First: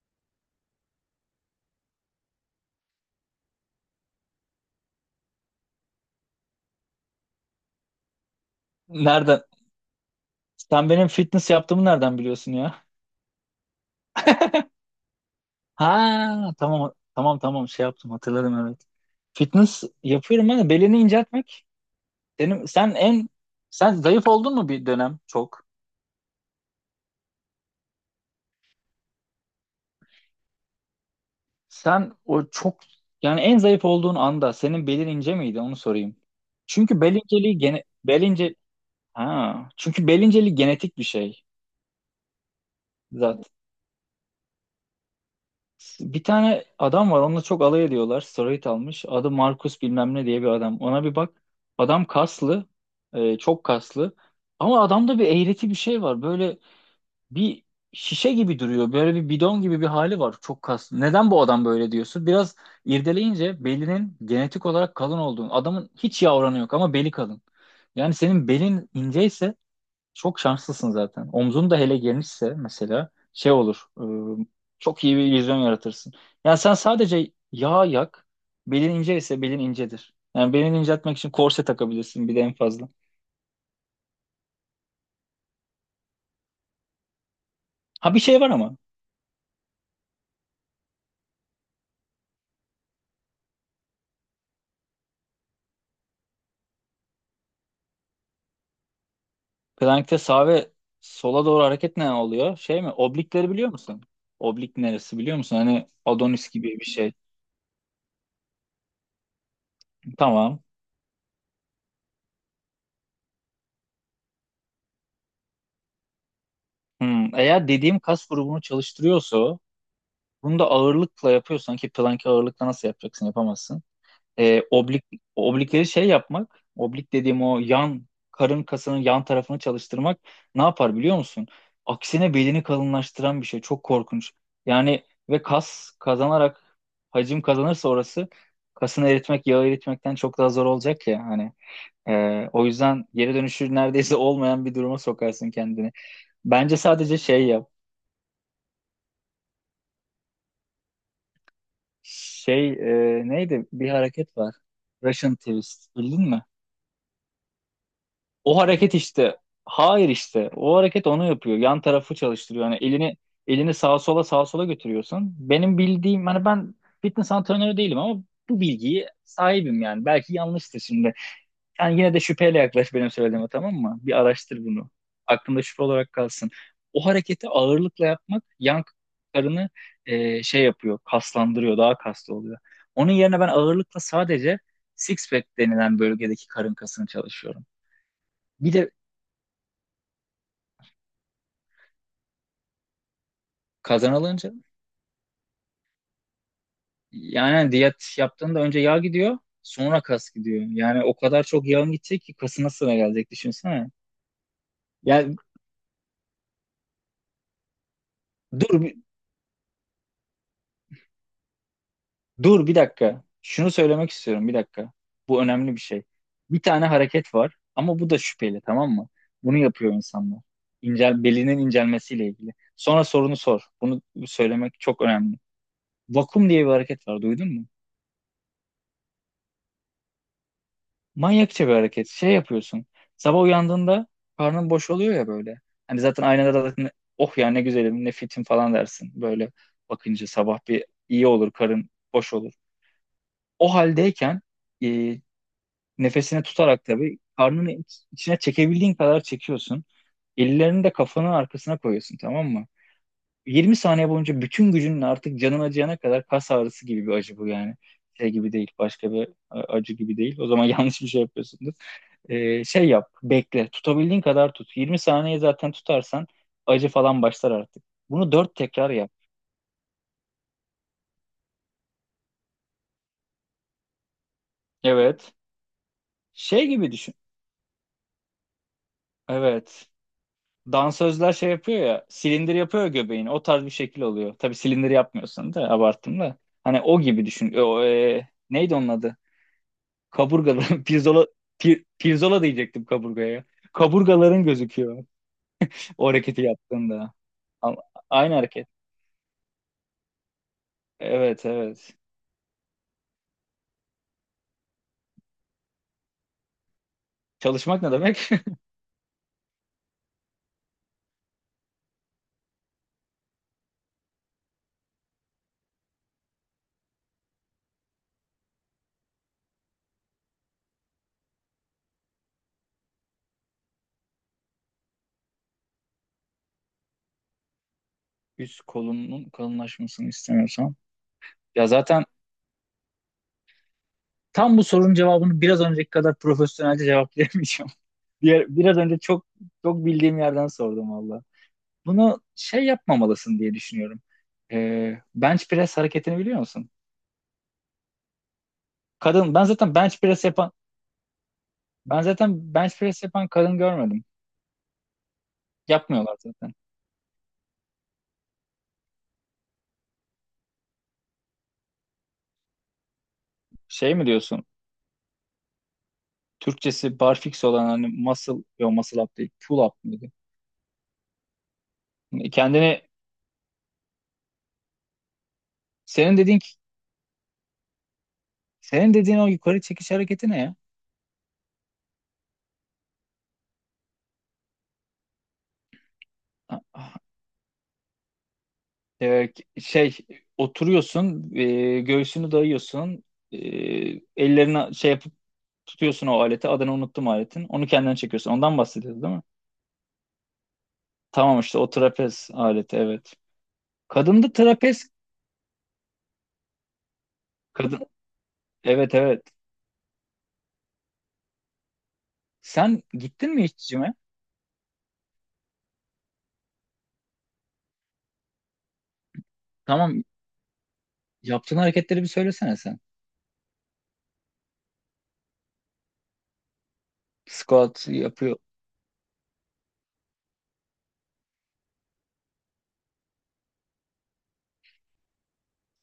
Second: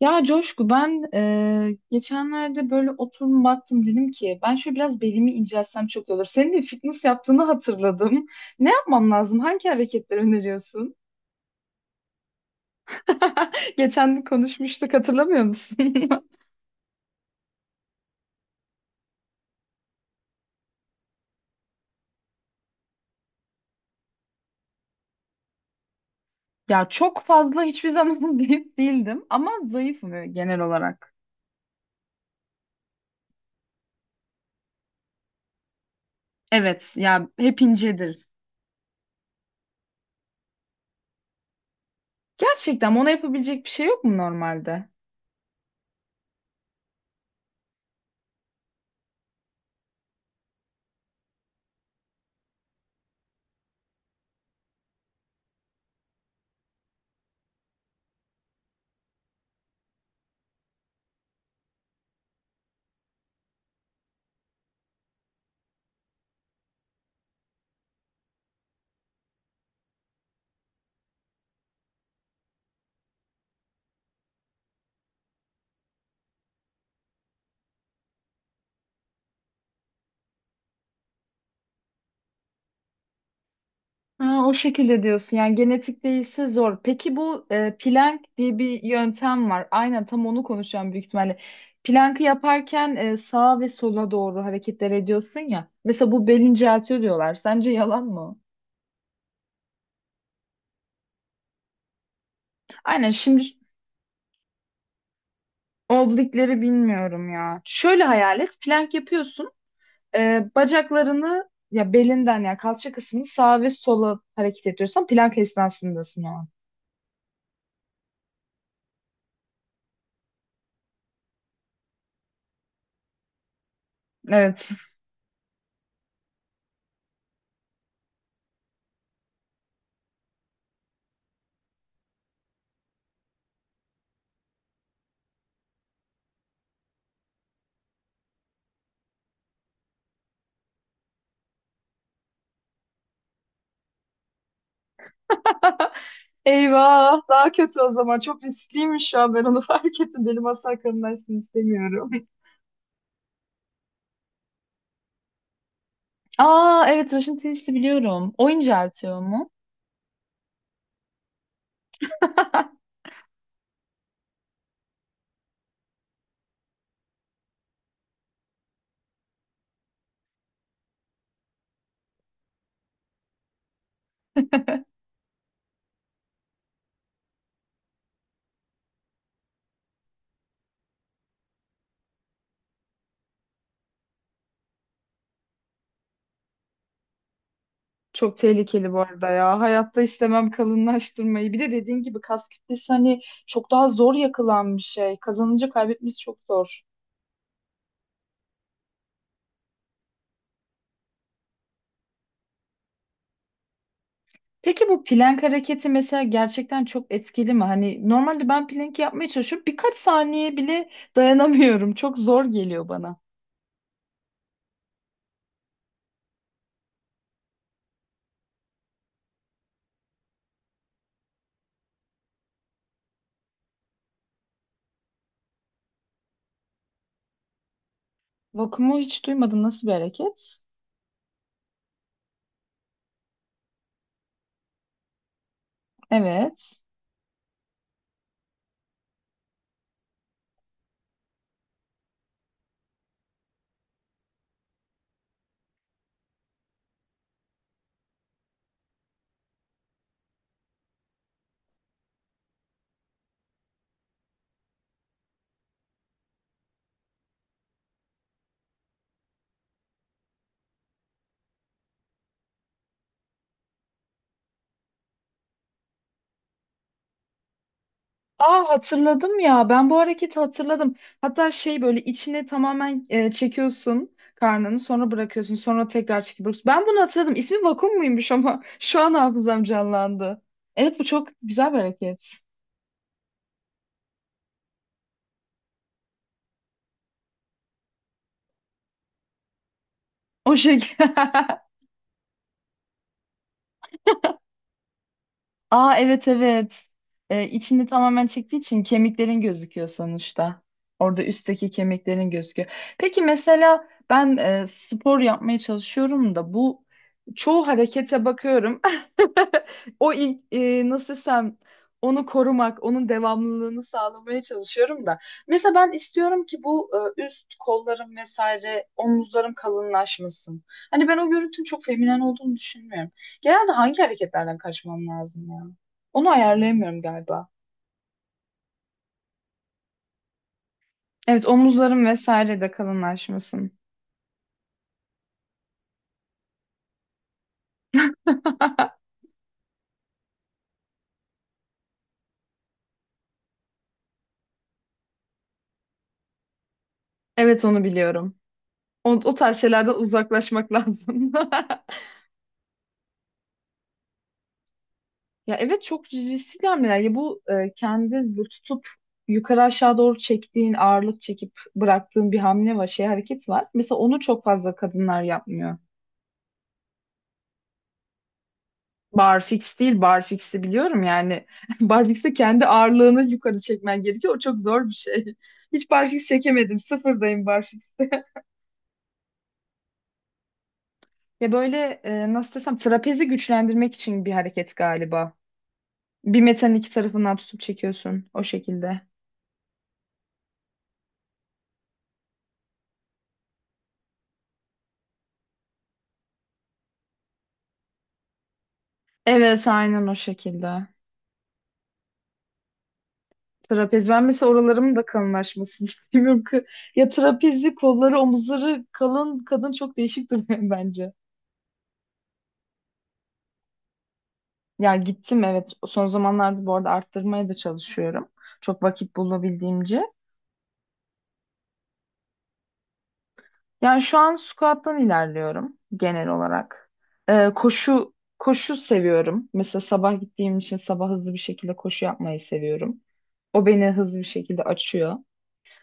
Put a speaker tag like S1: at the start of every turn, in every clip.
S1: Ya Coşku ben geçenlerde böyle oturum baktım dedim ki ben şöyle biraz belimi incelsem çok iyi olur. Senin de fitness yaptığını hatırladım. Ne yapmam lazım?
S2: Nereden?
S1: Hangi hareketleri
S2: Sen
S1: öneriyorsun?
S2: benim fitness yaptığımı nereden biliyorsun ya?
S1: Geçen gün konuşmuştuk hatırlamıyor musun?
S2: Ha, tamam tamam tamam, şey yaptım, hatırladım, evet. Fitness yapıyorum ben de belini inceltmek. Benim, sen en Sen zayıf oldun mu bir dönem çok?
S1: Ya çok fazla hiçbir zaman zayıf değildim ama zayıfım, evet, genel olarak.
S2: Sen o çok Yani en zayıf olduğun anda senin belin ince miydi, onu sorayım.
S1: Evet
S2: Çünkü bel
S1: ya,
S2: inceliği
S1: hep
S2: gene bel
S1: incedir.
S2: ince ha çünkü bel inceliği genetik bir şey.
S1: Gerçekten ona
S2: Zaten
S1: yapabilecek bir şey yok mu normalde?
S2: bir tane adam var, onunla çok alay ediyorlar. Steroid almış. Adı Markus bilmem ne diye bir adam. Ona bir bak. Adam kaslı. Çok kaslı. Ama adamda bir eğreti bir şey var. Böyle bir şişe gibi duruyor. Böyle bir bidon gibi bir hali var. Çok kaslı. Neden bu adam böyle diyorsun? Biraz irdeleyince belinin genetik olarak kalın olduğunu. Adamın hiç yavranı yok ama beli kalın. Yani senin belin inceyse çok şanslısın zaten. Omzun da hele genişse mesela şey olur. Çok iyi bir vizyon yaratırsın. Yani sen sadece yağ yak. Belin ince ise belin incedir. Yani belini inceltmek için korse takabilirsin bir de en fazla.
S1: Ha, o şekilde diyorsun, yani genetik değilse zor. Peki bu
S2: Ha, bir
S1: Planck
S2: şey var
S1: diye
S2: ama.
S1: bir yöntem var. Aynen tam onu konuşacağım büyük ihtimalle. Planck'ı yaparken sağa ve sola doğru hareketler ediyorsun ya. Mesela bu bel inceltiyor diyorlar. Sence yalan mı, o?
S2: Plankte sağa ve sola doğru hareket ne oluyor? Şey mi?
S1: Aynen, şimdi
S2: Oblikleri biliyor musun? Oblik neresi biliyor musun? Hani Adonis
S1: oblikleri
S2: gibi bir şey.
S1: bilmiyorum ya. Şöyle hayal et. Plank yapıyorsun.
S2: Tamam.
S1: Bacaklarını ya belinden ya kalça kısmını sağa ve sola hareket ediyorsan plank esnasındasın o an.
S2: Eğer dediğim kas grubunu çalıştırıyorsa o, bunu da ağırlıkla yapıyorsan ki plank ağırlıkla nasıl yapacaksın? Yapamazsın. e,
S1: Evet.
S2: oblik Oblikleri şey yapmak, oblik dediğim o yan karın kasının yan tarafını çalıştırmak ne yapar biliyor musun? Aksine belini kalınlaştıran bir şey. Çok korkunç. Yani ve kas kazanarak hacim kazanırsa orası, kasını eritmek yağı eritmekten çok daha zor olacak ya hani. O yüzden geri dönüşü neredeyse olmayan bir duruma sokarsın kendini. Bence sadece
S1: Eyvah,
S2: şey
S1: daha
S2: yap.
S1: kötü o zaman. Çok riskliymiş, şu an ben onu fark ettim. Benim asla aklımdaysın istemiyorum.
S2: Şey, neydi? Bir hareket var. Russian twist. Bildin mi?
S1: Aa evet, Russian twist'i biliyorum. O
S2: O hareket
S1: inceltiyor
S2: işte.
S1: mu?
S2: Hayır işte. O hareket onu yapıyor. Yan tarafı çalıştırıyor. Yani elini sağa sola sağa sola götürüyorsun. Benim bildiğim, hani ben fitness antrenörü değilim ama bu bilgiyi sahibim yani. Belki yanlıştır şimdi. Yani yine de şüpheyle yaklaş benim söylediğime, tamam mı? Bir araştır bunu. Aklında şüphe olarak kalsın. O hareketi ağırlıkla yapmak yan karını şey yapıyor. Kaslandırıyor. Daha kaslı oluyor. Onun yerine ben ağırlıkla sadece six pack denilen bölgedeki karın kasını çalışıyorum.
S1: Çok
S2: Bir de
S1: tehlikeli bu arada ya. Hayatta istemem kalınlaştırmayı. Bir de dediğin gibi kas kütlesi, hani çok daha zor
S2: kazanılınca,
S1: yakılan bir şey. Kazanınca kaybetmesi çok zor.
S2: yani hani diyet yaptığında önce yağ gidiyor, sonra kas gidiyor. Yani o kadar çok yağın gidecek ki kasına sıra gelecek, düşünsene.
S1: Peki bu
S2: Yani
S1: plank hareketi mesela gerçekten çok etkili mi? Hani normalde ben
S2: dur bir-
S1: plank yapmaya çalışıyorum. Birkaç saniye bile dayanamıyorum. Çok zor
S2: dur bir
S1: geliyor bana.
S2: dakika. Şunu söylemek istiyorum, bir dakika. Bu önemli bir şey. Bir tane hareket var ama bu da şüpheli, tamam mı? Bunu yapıyor insanlar. İncel, belinin incelmesiyle ilgili. Sonra sorunu sor. Bunu söylemek çok önemli. Vakum diye bir hareket var, duydun mu?
S1: Vakumu hiç duymadım. Nasıl bir hareket?
S2: Manyakça bir hareket. Şey yapıyorsun. Sabah uyandığında karnın boş oluyor ya böyle. Hani zaten aynada da
S1: Evet.
S2: zaten oh ya ne güzelim ne fitim falan dersin. Böyle bakınca sabah bir iyi olur, karın boş olur. O haldeyken e, nefesini tutarak tabii karnını içine çekebildiğin kadar çekiyorsun. Ellerini de kafanın arkasına koyuyorsun, tamam mı? 20 saniye boyunca, bütün gücünle, artık canın acıyana kadar, kas ağrısı gibi bir acı bu yani. Şey gibi değil, başka bir acı gibi değil. O zaman yanlış bir şey yapıyorsundur. Şey yap, bekle. Tutabildiğin kadar tut. 20 saniye zaten tutarsan acı falan başlar artık. Bunu 4
S1: Aa,
S2: tekrar yap.
S1: hatırladım ya. Ben bu hareketi hatırladım. Hatta şey, böyle içine tamamen çekiyorsun karnını, sonra
S2: Evet.
S1: bırakıyorsun, sonra tekrar çekip bırakıyorsun.
S2: Şey
S1: Ben
S2: gibi
S1: bunu
S2: düşün.
S1: hatırladım. İsmi vakum muymuş ama şu an hafızam
S2: Evet.
S1: canlandı. Evet, bu çok
S2: Dansözler şey
S1: güzel bir
S2: yapıyor ya,
S1: hareket.
S2: silindir yapıyor ya göbeğini. O tarz bir şekil oluyor. Tabii silindir yapmıyorsun da, abarttım da. Hani o gibi düşün. O, neydi onun adı?
S1: O
S2: Kaburgaların
S1: şekilde.
S2: pirzola diyecektim kaburgaya. Kaburgaların gözüküyor
S1: Aa
S2: o
S1: evet,
S2: hareketi
S1: evet.
S2: yaptığında. A-
S1: İçini tamamen
S2: Aynı
S1: çektiği
S2: hareket.
S1: için kemiklerin gözüküyor sonuçta. Orada
S2: Evet,
S1: üstteki
S2: evet.
S1: kemiklerin gözüküyor. Peki mesela ben spor yapmaya çalışıyorum da bu çoğu
S2: Çalışmak ne
S1: harekete
S2: demek?
S1: bakıyorum. O ilk, nasıl desem, onu korumak, onun devamlılığını sağlamaya çalışıyorum da. Mesela ben istiyorum ki bu üst kollarım vesaire omuzlarım kalınlaşmasın. Hani ben o görüntünün çok feminen olduğunu düşünmüyorum. Genelde hangi hareketlerden kaçmam lazım ya? Onu ayarlayamıyorum galiba.
S2: Üst kolunun kalınlaşmasını istemiyorsan.
S1: Evet,
S2: Ya
S1: omuzlarım
S2: zaten
S1: vesaire de kalınlaşmasın.
S2: tam bu sorunun cevabını biraz önceki kadar profesyonelce cevaplayamayacağım. Diğer, biraz önce çok çok bildiğim yerden sordum valla. Bunu şey yapmamalısın diye düşünüyorum. Bench press hareketini biliyor musun?
S1: Evet, onu biliyorum. O, o
S2: Kadın,
S1: tarz şeylerden uzaklaşmak lazım.
S2: ben zaten bench press yapan kadın görmedim.
S1: Ya evet, çok
S2: Yapmıyorlar zaten.
S1: riskli hamleler. Ya bu kendi bu tutup yukarı aşağı doğru çektiğin, ağırlık çekip bıraktığın bir hamle var, şey hareket var.
S2: Şey
S1: Mesela
S2: mi
S1: onu çok
S2: diyorsun?
S1: fazla kadınlar yapmıyor.
S2: Türkçesi barfix olan, hani muscle, yo muscle up değil, pull up
S1: Barfix değil,
S2: mıydı?
S1: barfix'i biliyorum yani.
S2: E,
S1: Barfix'e kendi
S2: Kendini,
S1: ağırlığını yukarı çekmen gerekiyor. O çok zor bir şey. Hiç
S2: senin
S1: barfix
S2: dediğin,
S1: çekemedim. Sıfırdayım barfix'te.
S2: senin dediğin o yukarı çekiş hareketi ne ya?
S1: Ya böyle, nasıl desem, trapezi güçlendirmek için bir hareket galiba. Bir
S2: Ah,
S1: metanın iki
S2: ah,
S1: tarafından tutup çekiyorsun o şekilde.
S2: e, şey, oturuyorsun, göğsünü dayıyorsun, e, ellerini şey yapıp tutuyorsun o aleti, adını unuttum aletin, onu kendine çekiyorsun. Ondan bahsediyoruz değil mi?
S1: Evet, aynen o şekilde.
S2: Tamam, işte o trapez aleti, evet.
S1: Trapez, ben
S2: Kadında
S1: mesela
S2: trapez,
S1: oralarımın da kalınlaşmasını istemiyorum. Ya trapezi,
S2: kadın,
S1: kolları, omuzları
S2: evet, evet.
S1: kalın kadın çok değişik duruyor bence.
S2: Sen gittin mi hiç cime?
S1: Ya gittim, evet. Son zamanlarda bu arada arttırmaya da çalışıyorum. Çok vakit bulabildiğimce.
S2: Tamam. Yaptığın hareketleri bir söylesene sen.
S1: Yani şu an squat'tan ilerliyorum genel olarak. Ee,
S2: Squat
S1: koşu
S2: yapıyor.
S1: koşu seviyorum. Mesela sabah gittiğim için sabah hızlı bir şekilde koşu yapmayı seviyorum. O beni hızlı bir şekilde açıyor.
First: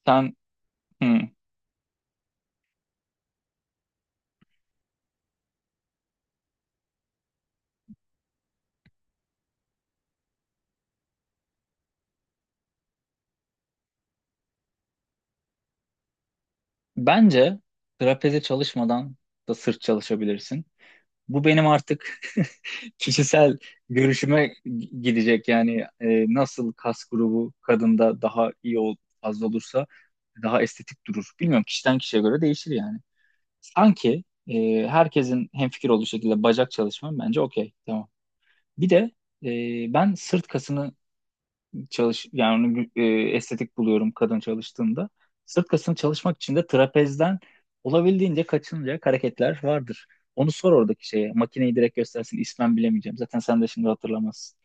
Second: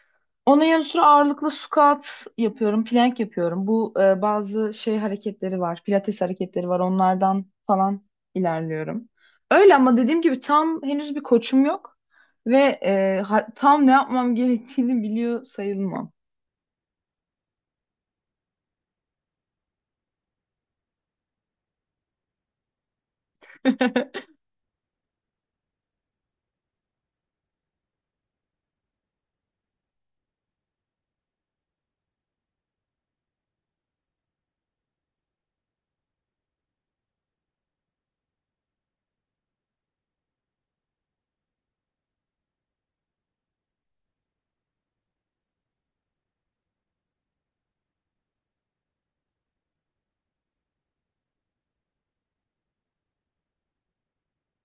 S2: Sen,
S1: Onun yanı sıra
S2: hmm.
S1: ağırlıklı squat yapıyorum, plank yapıyorum. Bu bazı şey hareketleri var, pilates hareketleri var. Onlardan falan ilerliyorum. Öyle ama dediğim gibi tam henüz bir koçum yok ve tam ne yapmam gerektiğini biliyor sayılmam.
S2: Bence trapeze çalışmadan da sırt çalışabilirsin. Bu benim artık kişisel görüşüme gidecek. Yani nasıl kas grubu kadında daha iyi fazla olursa daha estetik durur. Bilmiyorum, kişiden kişiye göre değişir yani. Sanki herkesin hemfikir olduğu şekilde bacak çalışmam bence okey. Tamam. Bir de ben sırt kasını çalış yani onu gü- e, estetik buluyorum kadın çalıştığında. Sırt kasını çalışmak için de trapezden olabildiğince kaçınacak hareketler vardır. Onu sor oradaki şeye. Makineyi direkt göstersin. İsmen bilemeyeceğim. Zaten sen de şimdi hatırlamazsın.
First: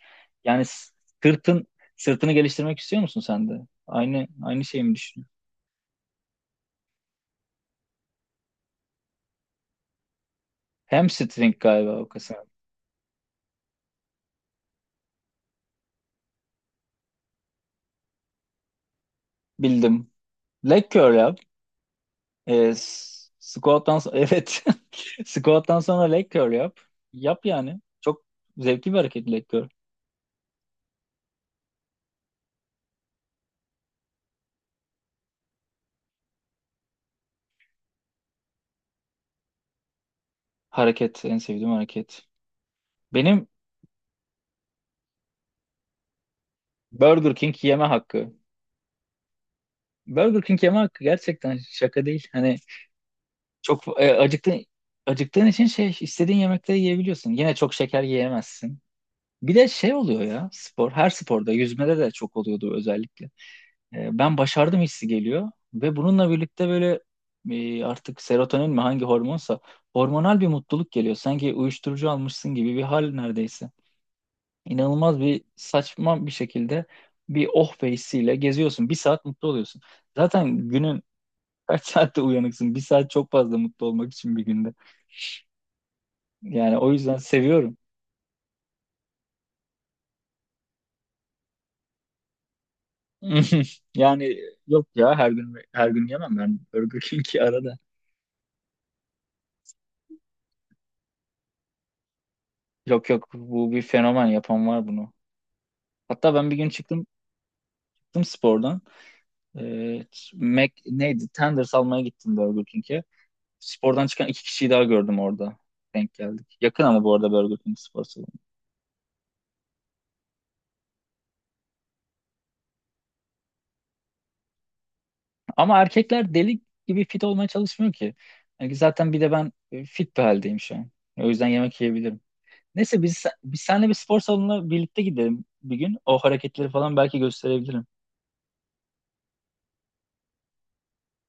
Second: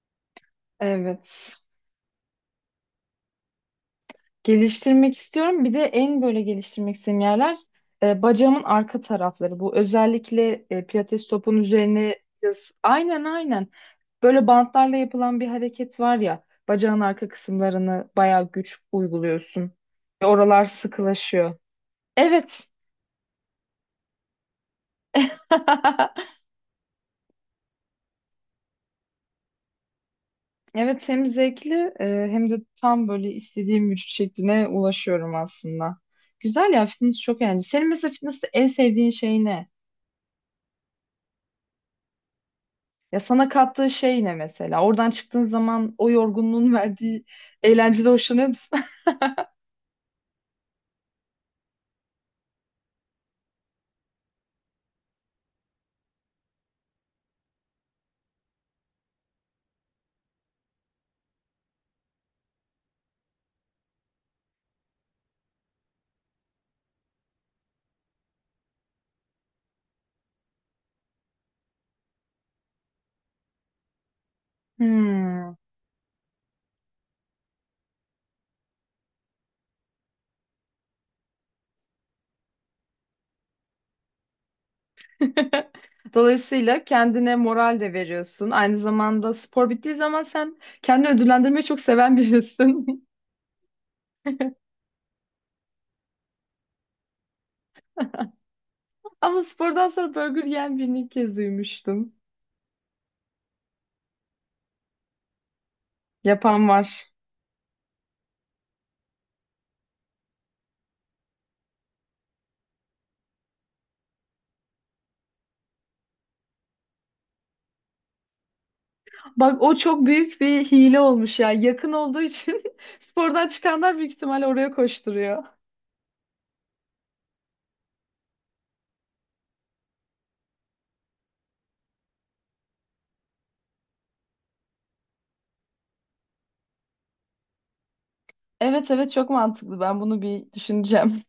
S2: Yani
S1: Evet.
S2: sırtın sırtını geliştirmek istiyor musun sen de? Aynı şeyi mi
S1: Geliştirmek
S2: düşünüyorsun?
S1: istiyorum. Bir de en böyle geliştirmek istediğim yerler bacağımın arka tarafları. Bu özellikle pilates
S2: Hamstring
S1: topunun
S2: galiba o
S1: üzerine
S2: kasa.
S1: yaz. Aynen, aynen. Böyle bantlarla yapılan bir hareket var ya. Bacağın arka kısımlarını bayağı güç uyguluyorsun.
S2: Bildim.
S1: Ve oralar
S2: Leg curl yap.
S1: sıkılaşıyor. Evet.
S2: Evet. Squat'tan sonra leg curl yap. Yap yani. Çok zevkli bir hareket leg curl.
S1: Evet, hem zevkli e, hem de tam böyle istediğim vücut şekline ulaşıyorum aslında. Güzel ya, fitness çok eğlenceli. Senin mesela fitness'te en sevdiğin şey ne?
S2: Hareket, en sevdiğim hareket.
S1: Ya
S2: Benim
S1: sana kattığı şey ne mesela? Oradan çıktığın zaman o yorgunluğun verdiği
S2: Burger King yeme
S1: eğlencede
S2: hakkı.
S1: hoşlanıyor musun?
S2: Burger King yeme hakkı, gerçekten şaka değil. Hani çok acıktığın için şey istediğin yemekleri yiyebiliyorsun. Yine çok şeker yiyemezsin. Bir de şey oluyor ya, spor, her sporda, yüzmede de çok oluyordu özellikle. Ben başardım hissi geliyor ve bununla birlikte böyle artık serotonin mi hangi hormonsa hormonal bir mutluluk geliyor. Sanki uyuşturucu almışsın gibi bir hal neredeyse. İnanılmaz bir
S1: Hmm.
S2: saçma bir şekilde bir oh be hissiyle geziyorsun. Bir saat mutlu oluyorsun. Zaten günün kaç saatte uyanıksın? Bir saat çok fazla mutlu olmak için bir günde. Yani
S1: Dolayısıyla
S2: o yüzden
S1: kendine
S2: seviyorum.
S1: moral de veriyorsun. Aynı zamanda spor bittiği zaman sen kendini ödüllendirmeyi çok seven birisin.
S2: Yani yok ya, her gün her gün yemem ben Burger King'i, arada.
S1: Ama spordan sonra burger yiyen birini ilk kez duymuştum.
S2: Yok yok, bu bir fenomen yapan var bunu. Hatta ben bir
S1: Yapan
S2: gün
S1: var.
S2: çıktım spordan. Ee, Mac, neydi? Tenders almaya gittim Burger King'e. Spordan çıkan iki kişiyi daha gördüm orada. Denk geldik. Yakın ama bu arada Burger King spor salonu.
S1: Bak, o çok büyük bir hile olmuş ya. Yakın olduğu için spordan çıkanlar büyük ihtimalle oraya koşturuyor.
S2: Ama erkekler deli gibi fit olmaya çalışmıyor ki. Yani zaten bir de ben fit bir haldeyim şu an. O yüzden yemek yiyebilirim. Neyse, biz seninle bir spor salonuna birlikte gidelim bir gün. O hareketleri falan belki gösterebilirim.
S1: Evet evet, çok mantıklı. Ben bunu bir düşüneceğim.